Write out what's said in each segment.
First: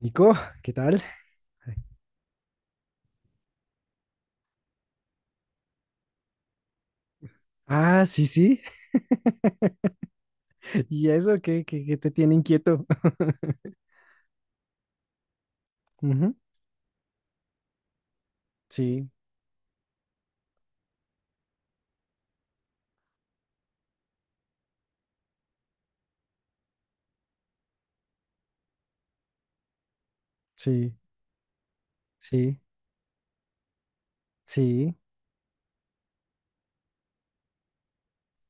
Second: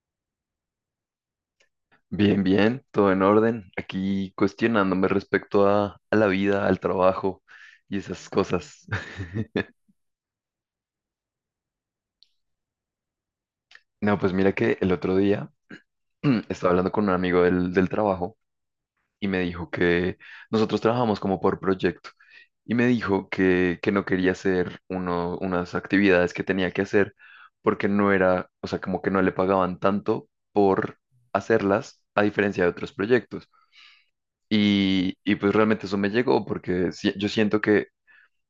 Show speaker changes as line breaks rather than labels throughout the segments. Nico, ¿qué tal?
Bien, bien, todo en orden. Aquí cuestionándome respecto a la vida, al trabajo y
Ah, sí,
esas
sí.
cosas.
¿Y eso qué te tiene inquieto?
No, pues mira que el otro día
Ujú.
estaba hablando con un amigo del trabajo
Sí,
y me dijo que nosotros trabajamos como por proyecto y me dijo que no quería hacer unas actividades que tenía que hacer porque no era, o sea, como que no le pagaban tanto
sí,
por hacerlas a
sí,
diferencia de otros proyectos.
sí,
Y pues realmente eso me llegó porque yo siento que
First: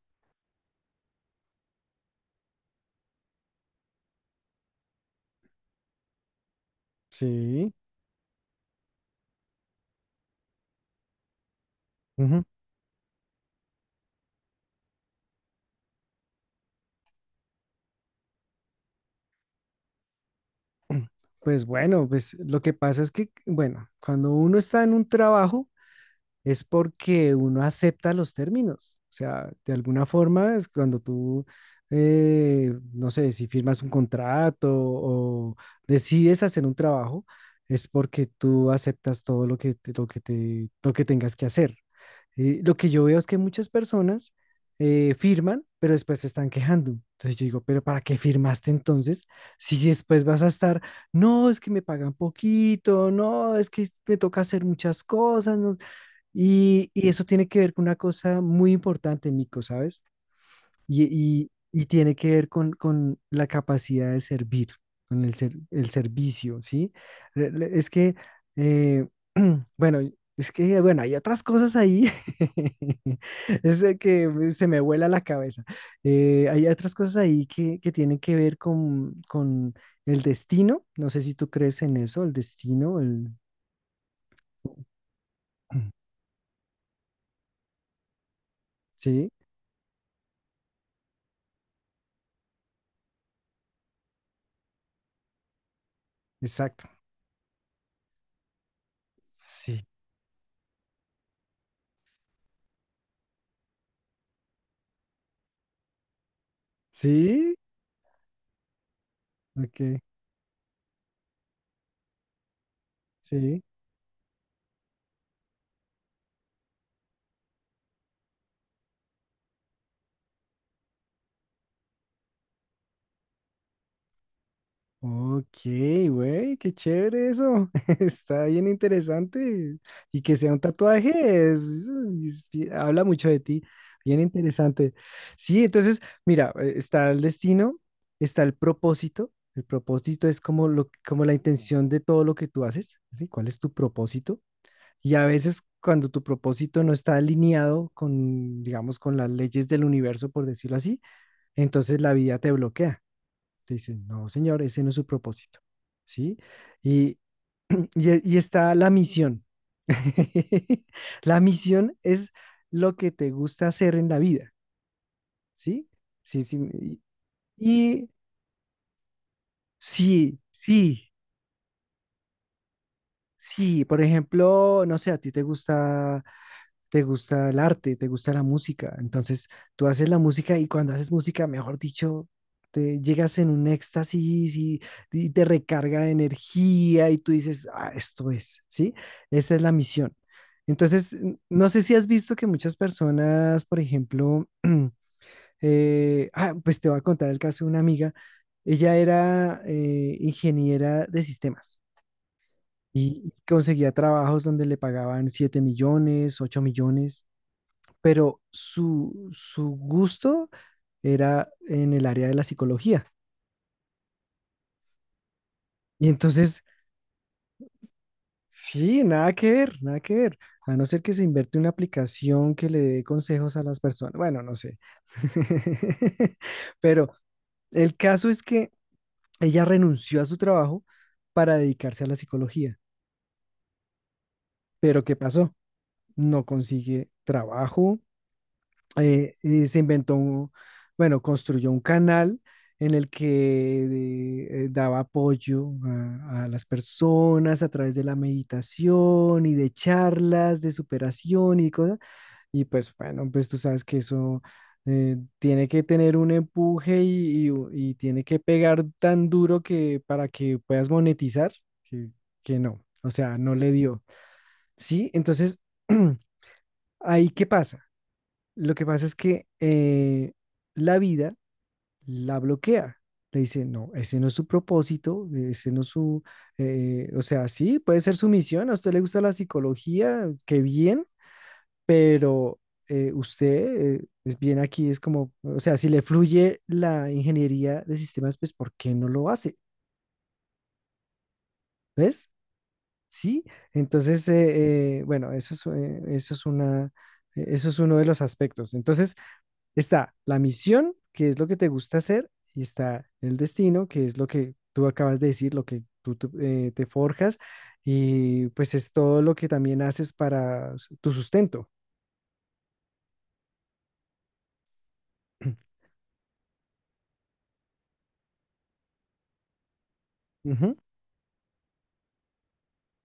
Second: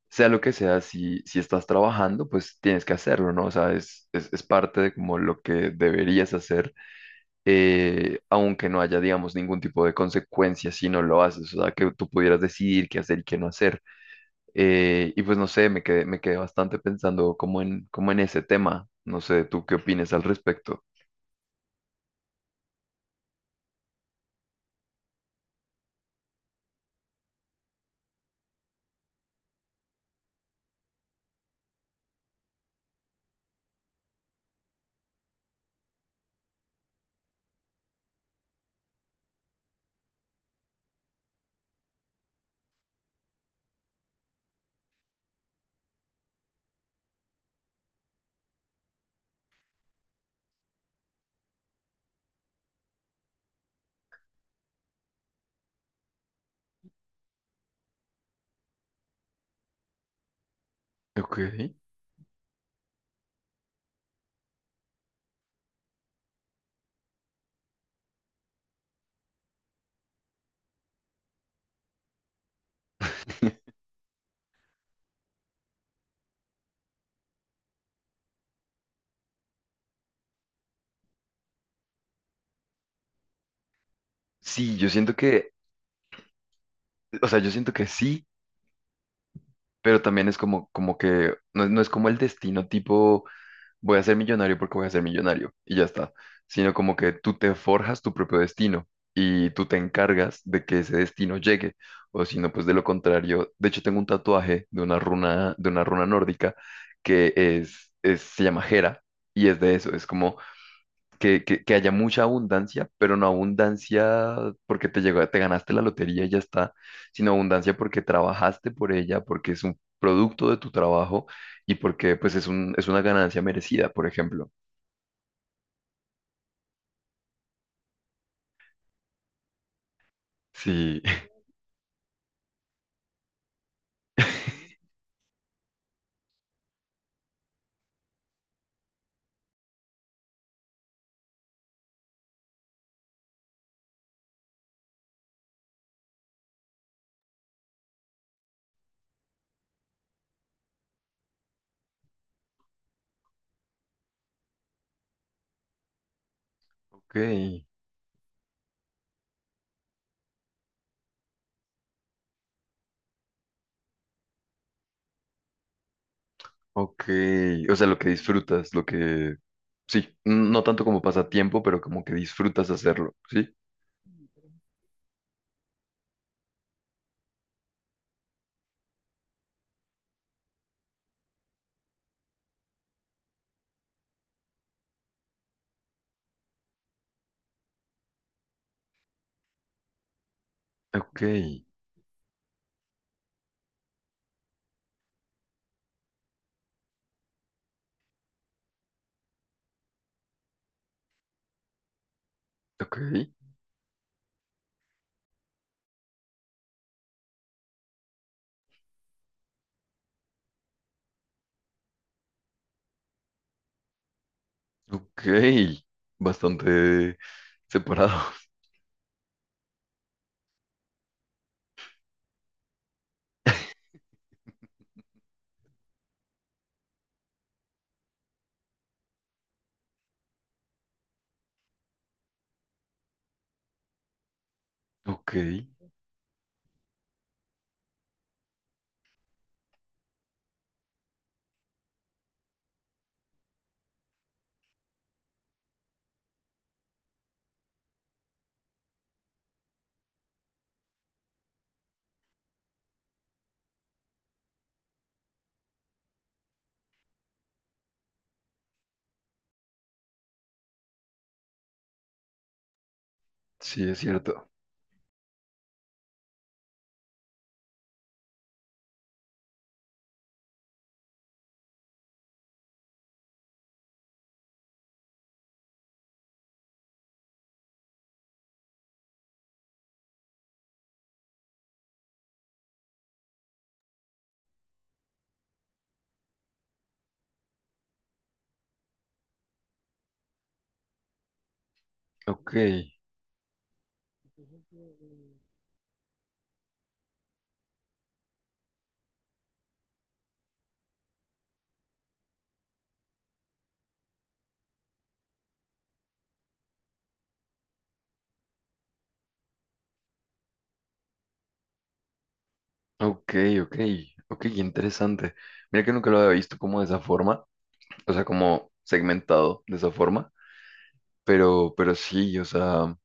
sea lo que sea, si estás trabajando, pues tienes que hacerlo, ¿no? O sea, es parte de como lo que deberías hacer,
sí.
aunque no haya, digamos, ningún tipo de consecuencia si no lo haces, o sea, que tú pudieras
Ujú.
decidir qué hacer y qué no hacer. Y pues no sé, me quedé bastante pensando como en ese tema. No sé, ¿tú qué opinas al respecto?
Pues bueno, pues lo que pasa es que, bueno, cuando uno está en un trabajo es porque uno acepta los términos. O sea, de alguna forma es cuando tú, no sé, si firmas un contrato o decides hacer un trabajo, es porque tú aceptas todo lo que tengas que hacer. Lo que yo veo es que muchas personas firman, pero después se están quejando. Entonces yo digo, pero ¿para qué firmaste entonces? Si después vas a estar, no, es que me pagan poquito, no, es que me toca hacer muchas cosas. No". Y eso tiene que ver con una cosa muy importante, Nico, ¿sabes? Y,
Ok.
y tiene que ver con la capacidad de servir, con el servicio, ¿sí? Es que, eh, bueno, es que, bueno, hay otras cosas ahí. Es de que se me vuela la cabeza. Hay otras cosas ahí que tienen que ver con el destino, no sé si tú crees en eso, el destino.
Sí, yo siento o sea, yo siento que sí,
Sí,
pero también es como que, no, no es como el destino tipo voy a ser millonario porque voy a ser millonario y ya está, sino
exacto.
como que tú te forjas tu propio destino y tú te
Sí,
encargas de que ese destino llegue, o si no, pues de lo contrario, de hecho tengo un tatuaje de una runa nórdica que
sí,
se llama Hera y es de
ok,
eso, es como que haya mucha abundancia, pero no
sí.
abundancia porque te llegó, te ganaste la lotería y ya está, sino abundancia porque trabajaste por ella, porque es un producto de tu trabajo y porque pues es es una ganancia merecida, por ejemplo.
Ok, güey, qué chévere eso. Está bien interesante. Y que sea un
Sí.
tatuaje, habla mucho de ti. Bien interesante. Sí, entonces, mira, está el destino, está el propósito. El propósito es como la intención de todo lo que tú haces, ¿sí? ¿Cuál es tu propósito? Y a veces cuando tu propósito no está alineado con, digamos, con las leyes del universo, por decirlo así, entonces la vida te bloquea. Te dicen, no, señor, ese no es su propósito, ¿sí?
Ok,
Y, y está la misión. La misión es lo que te gusta hacer en la vida, ¿sí? Sí, sí.
ok. O sea, lo
Y
que disfrutas, lo que... Sí,
sí,
no tanto como
sí,
pasatiempo, pero como que disfrutas hacerlo, ¿sí?
sí. Por ejemplo, no sé, a ti te gusta el arte, te gusta la música. Entonces, tú haces la música y cuando haces música, mejor dicho, te llegas en un éxtasis y te recarga de energía y tú dices, ah, esto es, ¿sí? Esa es la misión. Entonces,
Ok,
no sé si has visto que muchas personas, por ejemplo, pues te voy a contar el caso de una amiga. Ella era ingeniera de sistemas
ok,
y conseguía trabajos donde le pagaban 7 millones, 8 millones, pero su gusto era en el área de la psicología.
ok.
Y entonces,
Bastante separado.
sí, nada que ver, nada que ver. A no ser que se inverte una aplicación que le dé consejos a las personas. Bueno, no sé. Pero el caso es que ella renunció a su trabajo para dedicarse a la psicología. Pero ¿qué
Ok,
pasó? No consigue trabajo, eh, eh, se inventó un, bueno, construyó un canal en el que daba apoyo a las personas a través de la meditación y de charlas de superación y cosas. Y pues bueno, pues tú sabes que eso tiene que tener un empuje y tiene que pegar tan duro que para que puedas monetizar, que, que no, o sea, no le
sí, es
dio.
cierto.
Sí, entonces, ahí qué pasa. Lo que pasa es que la vida la bloquea. Le dice, no, ese no es su propósito, ese no es su, o sea, sí, puede ser su misión, a usted le gusta la psicología, qué bien, pero usted es bien aquí, es como, o sea, si le fluye la ingeniería de sistemas, pues, ¿por qué no lo hace? ¿Ves?
Ok,
Sí, entonces, bueno, eso es una, eso es uno de los aspectos. Entonces, está la misión, que es lo que te gusta hacer, y está el destino, que es lo que tú acabas de decir, lo que tú, te forjas, y pues es todo lo que también haces para tu sustento.
ok, ok, ok, interesante. Mira que nunca lo había visto como de esa forma, o sea, como segmentado de esa forma,
Ujú,
pero sí, o sea,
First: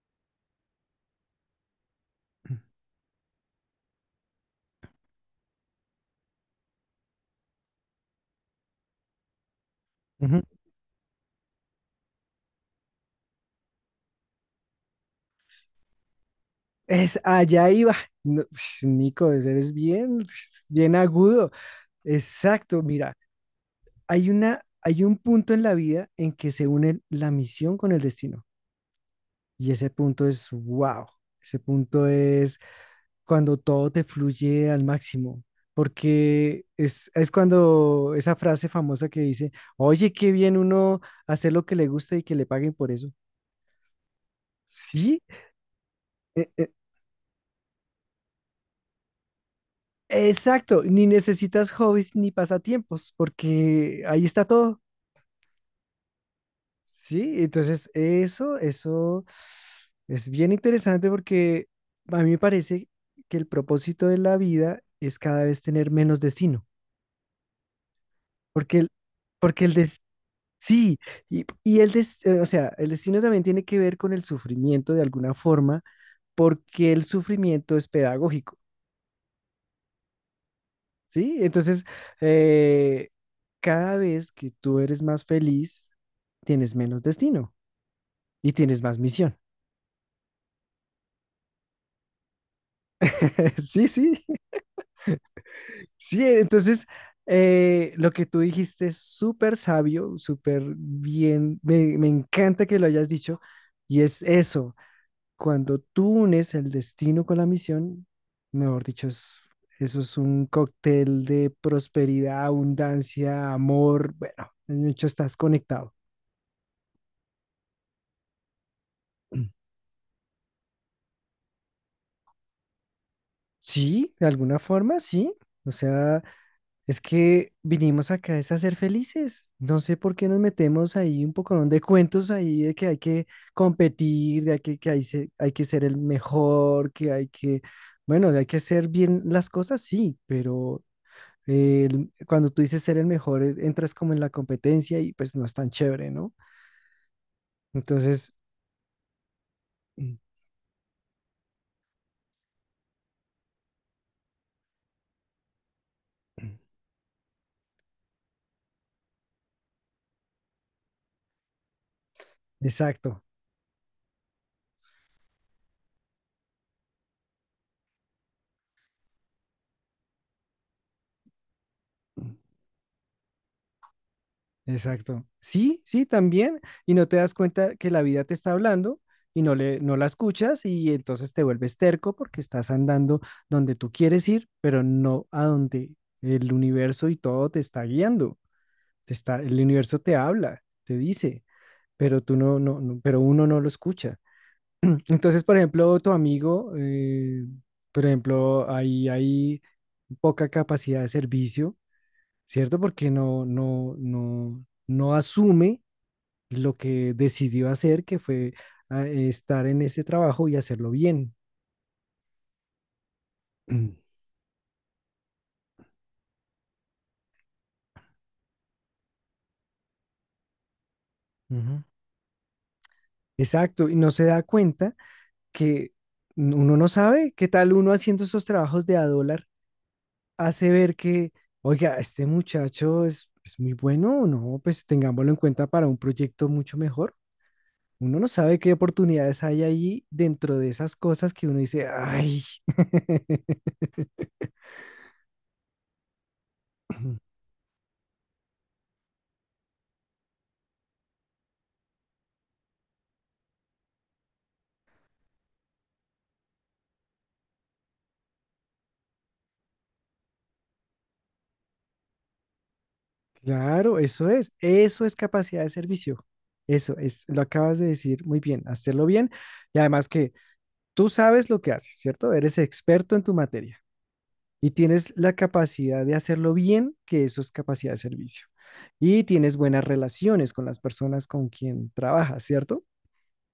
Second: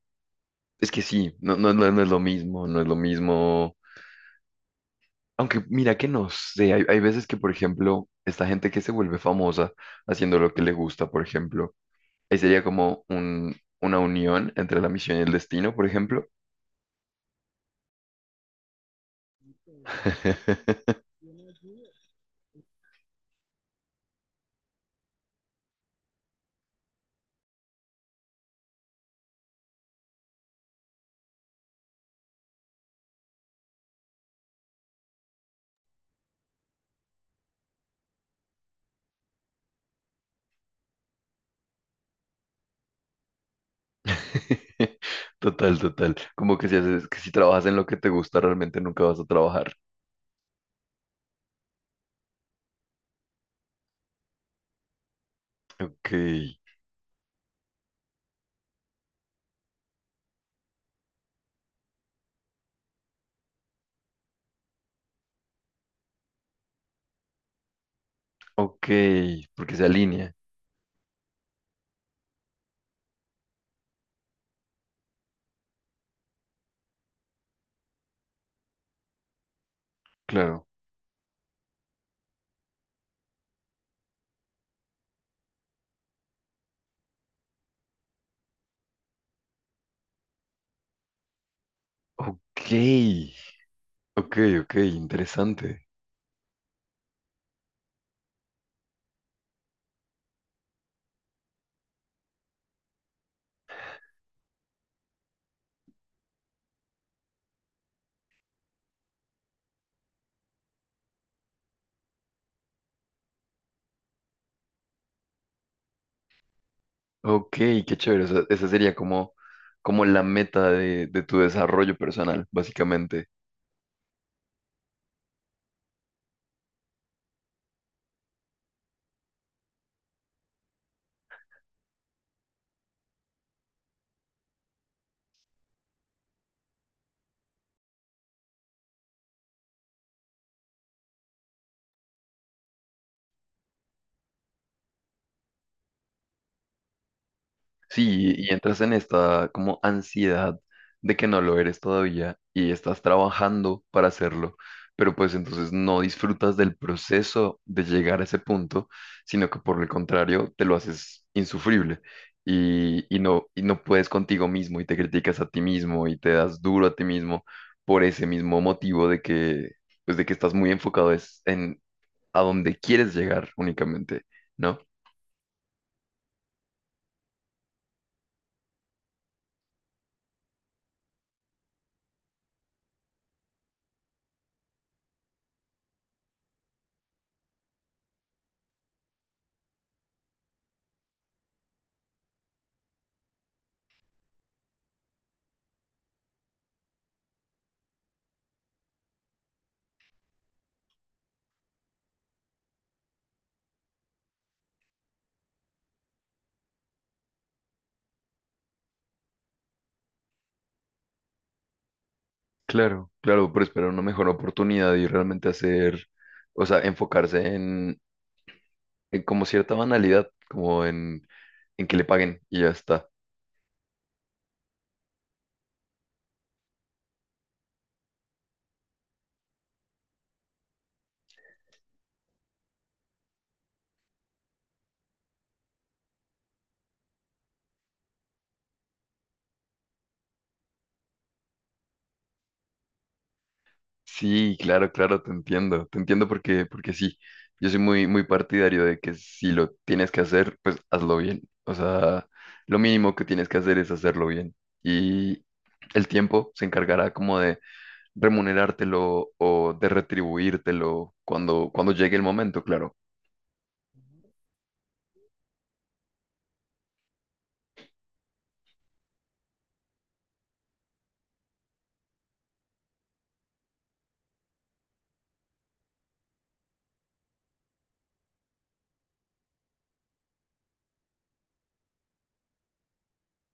es que sí, no es lo mismo, no es lo mismo. Aunque mira que no sé, hay veces que, por ejemplo, esta gente que se vuelve famosa haciendo
ujú.
lo que le gusta, por ejemplo, ahí sería como una unión entre la misión y el destino, por ejemplo.
Es allá iba. No, Nico, eres bien, bien agudo. Exacto, mira, hay un punto en la vida en que se une la misión con el destino. Y ese punto es wow. Ese punto es cuando todo te fluye al máximo, porque es cuando esa frase famosa que dice, oye, qué bien uno hacer lo que le gusta y que le paguen por eso. Sí,
Total, total.
e-
Como que
e-
si haces, que si trabajas en lo que te gusta, realmente nunca vas a trabajar.
exacto, ni necesitas hobbies ni pasatiempos, porque ahí está todo.
Ok,
Sí, entonces eso es bien interesante porque a mí me parece que el propósito de la vida es cada vez tener menos destino, porque
ok,
el, porque el,
porque se
des-
alinea,
Sí, o sea, el destino también tiene que ver con el sufrimiento de alguna forma, porque el sufrimiento es pedagógico,
claro.
¿sí? Entonces, eh, cada vez que tú eres más feliz, tienes menos destino y tienes más misión.
Ok,
Sí, sí,
ok, ok, interesante.
sí. Entonces, lo que tú dijiste es súper sabio, súper bien. Me encanta que lo hayas dicho. Y es eso. Cuando tú unes el destino con la misión, mejor dicho, eso es un cóctel de prosperidad, abundancia, amor. Bueno, en hecho estás conectado.
Ok, qué chévere. O sea, esa sería como,
Mm.
como la meta de tu desarrollo personal, básicamente.
Sí, de alguna forma, sí. O sea, es que vinimos acá es a ser felices. No sé por qué nos metemos ahí un poco de cuentos ahí de que hay que competir, de que, hay que ser el mejor, bueno, hay que hacer bien las cosas, sí, pero cuando tú dices ser el mejor, entras como en la competencia y pues no es tan chévere, ¿no? Entonces.
Sí, y entras en esta como
Mm.
ansiedad de que no lo eres todavía y estás trabajando para hacerlo, pero pues entonces no disfrutas
Mm,
del proceso de llegar a ese punto, sino que por el contrario te lo haces insufrible y,
exacto.
y no puedes contigo mismo y te criticas a ti mismo y te das duro a ti mismo por ese mismo motivo de que, pues de que estás muy enfocado es en
Mm,
a dónde quieres llegar únicamente, ¿no?
exacto. Sí, sí, también. Y no te das cuenta que la vida te está hablando y no la escuchas y entonces te vuelves terco porque estás andando donde tú quieres ir, pero no a donde el universo y todo te está guiando. El universo te habla, te dice, pero tú no, no, no- pero uno no lo escucha. Entonces, por ejemplo, tu amigo, por ejemplo, ahí hay poca capacidad de servicio, ¿cierto? Porque no asume lo que decidió hacer, que fue estar en ese trabajo y hacerlo bien.
Claro, claro, pero esperar una mejor oportunidad y realmente hacer, o sea, enfocarse en como cierta banalidad, como
Ujú.
en que le paguen y ya está.
Exacto, y no se da cuenta que uno no sabe qué tal uno haciendo esos trabajos de a dólar hace ver que, oiga, este muchacho es muy bueno, no, pues tengámoslo en cuenta para un proyecto mucho mejor. Uno no sabe qué oportunidades hay allí dentro de esas cosas que uno dice, ay,
Sí, claro, claro, te entiendo porque, porque sí, yo soy muy, muy partidario de que si lo tienes que hacer, pues hazlo bien. O sea, lo mínimo que tienes que hacer es hacerlo bien y el tiempo se encargará como de remunerártelo o de retribuírtelo cuando llegue el momento, claro.
claro, eso es capacidad de servicio. Eso es, lo acabas de decir muy bien, hacerlo bien y además que tú sabes lo que haces, ¿cierto? Eres experto en tu materia y tienes la capacidad de hacerlo bien, que eso es capacidad de servicio. Y tienes buenas relaciones con las personas con quien trabajas, ¿cierto?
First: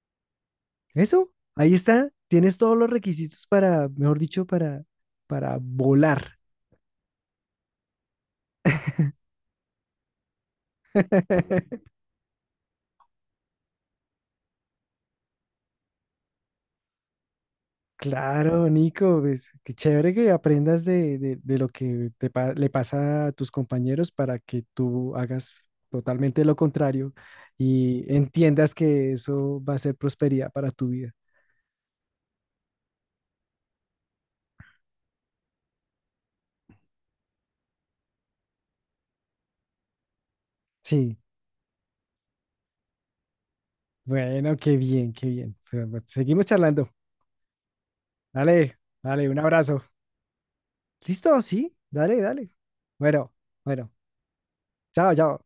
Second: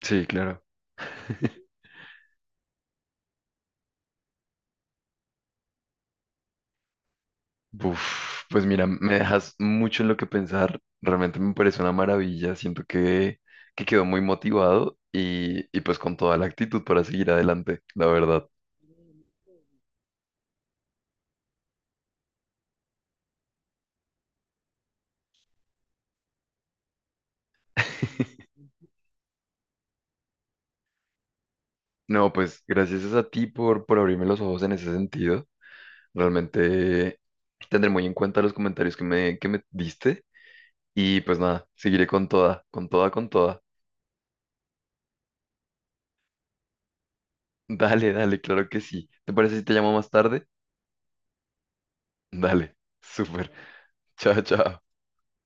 Sí, claro.
Eso, ahí está. Tienes todos los requisitos para, mejor dicho, para volar.
Uf, pues mira, me dejas mucho en lo que pensar. Realmente me parece una maravilla. Siento que quedó muy motivado y pues con toda la actitud para seguir adelante, la verdad.
Claro, Nico, pues, qué chévere que aprendas de lo que le pasa a tus compañeros para que tú hagas totalmente lo contrario y entiendas que eso va a ser prosperidad para tu vida.
No, pues gracias es a ti por abrirme los ojos en ese sentido. Realmente tendré muy en cuenta los comentarios que me diste
Sí,
y pues nada, seguiré con toda, con toda, con toda.
bueno, qué bien, qué bien. Pero, pues, seguimos charlando.
Dale, dale, claro
Dale,
que sí.
dale,
¿Te
un
parece si te
abrazo.
llamo más tarde?
¿Listo? Sí, dale, dale.
Dale,
Bueno,
súper.
bueno,
Chao, chao.
chao, chao.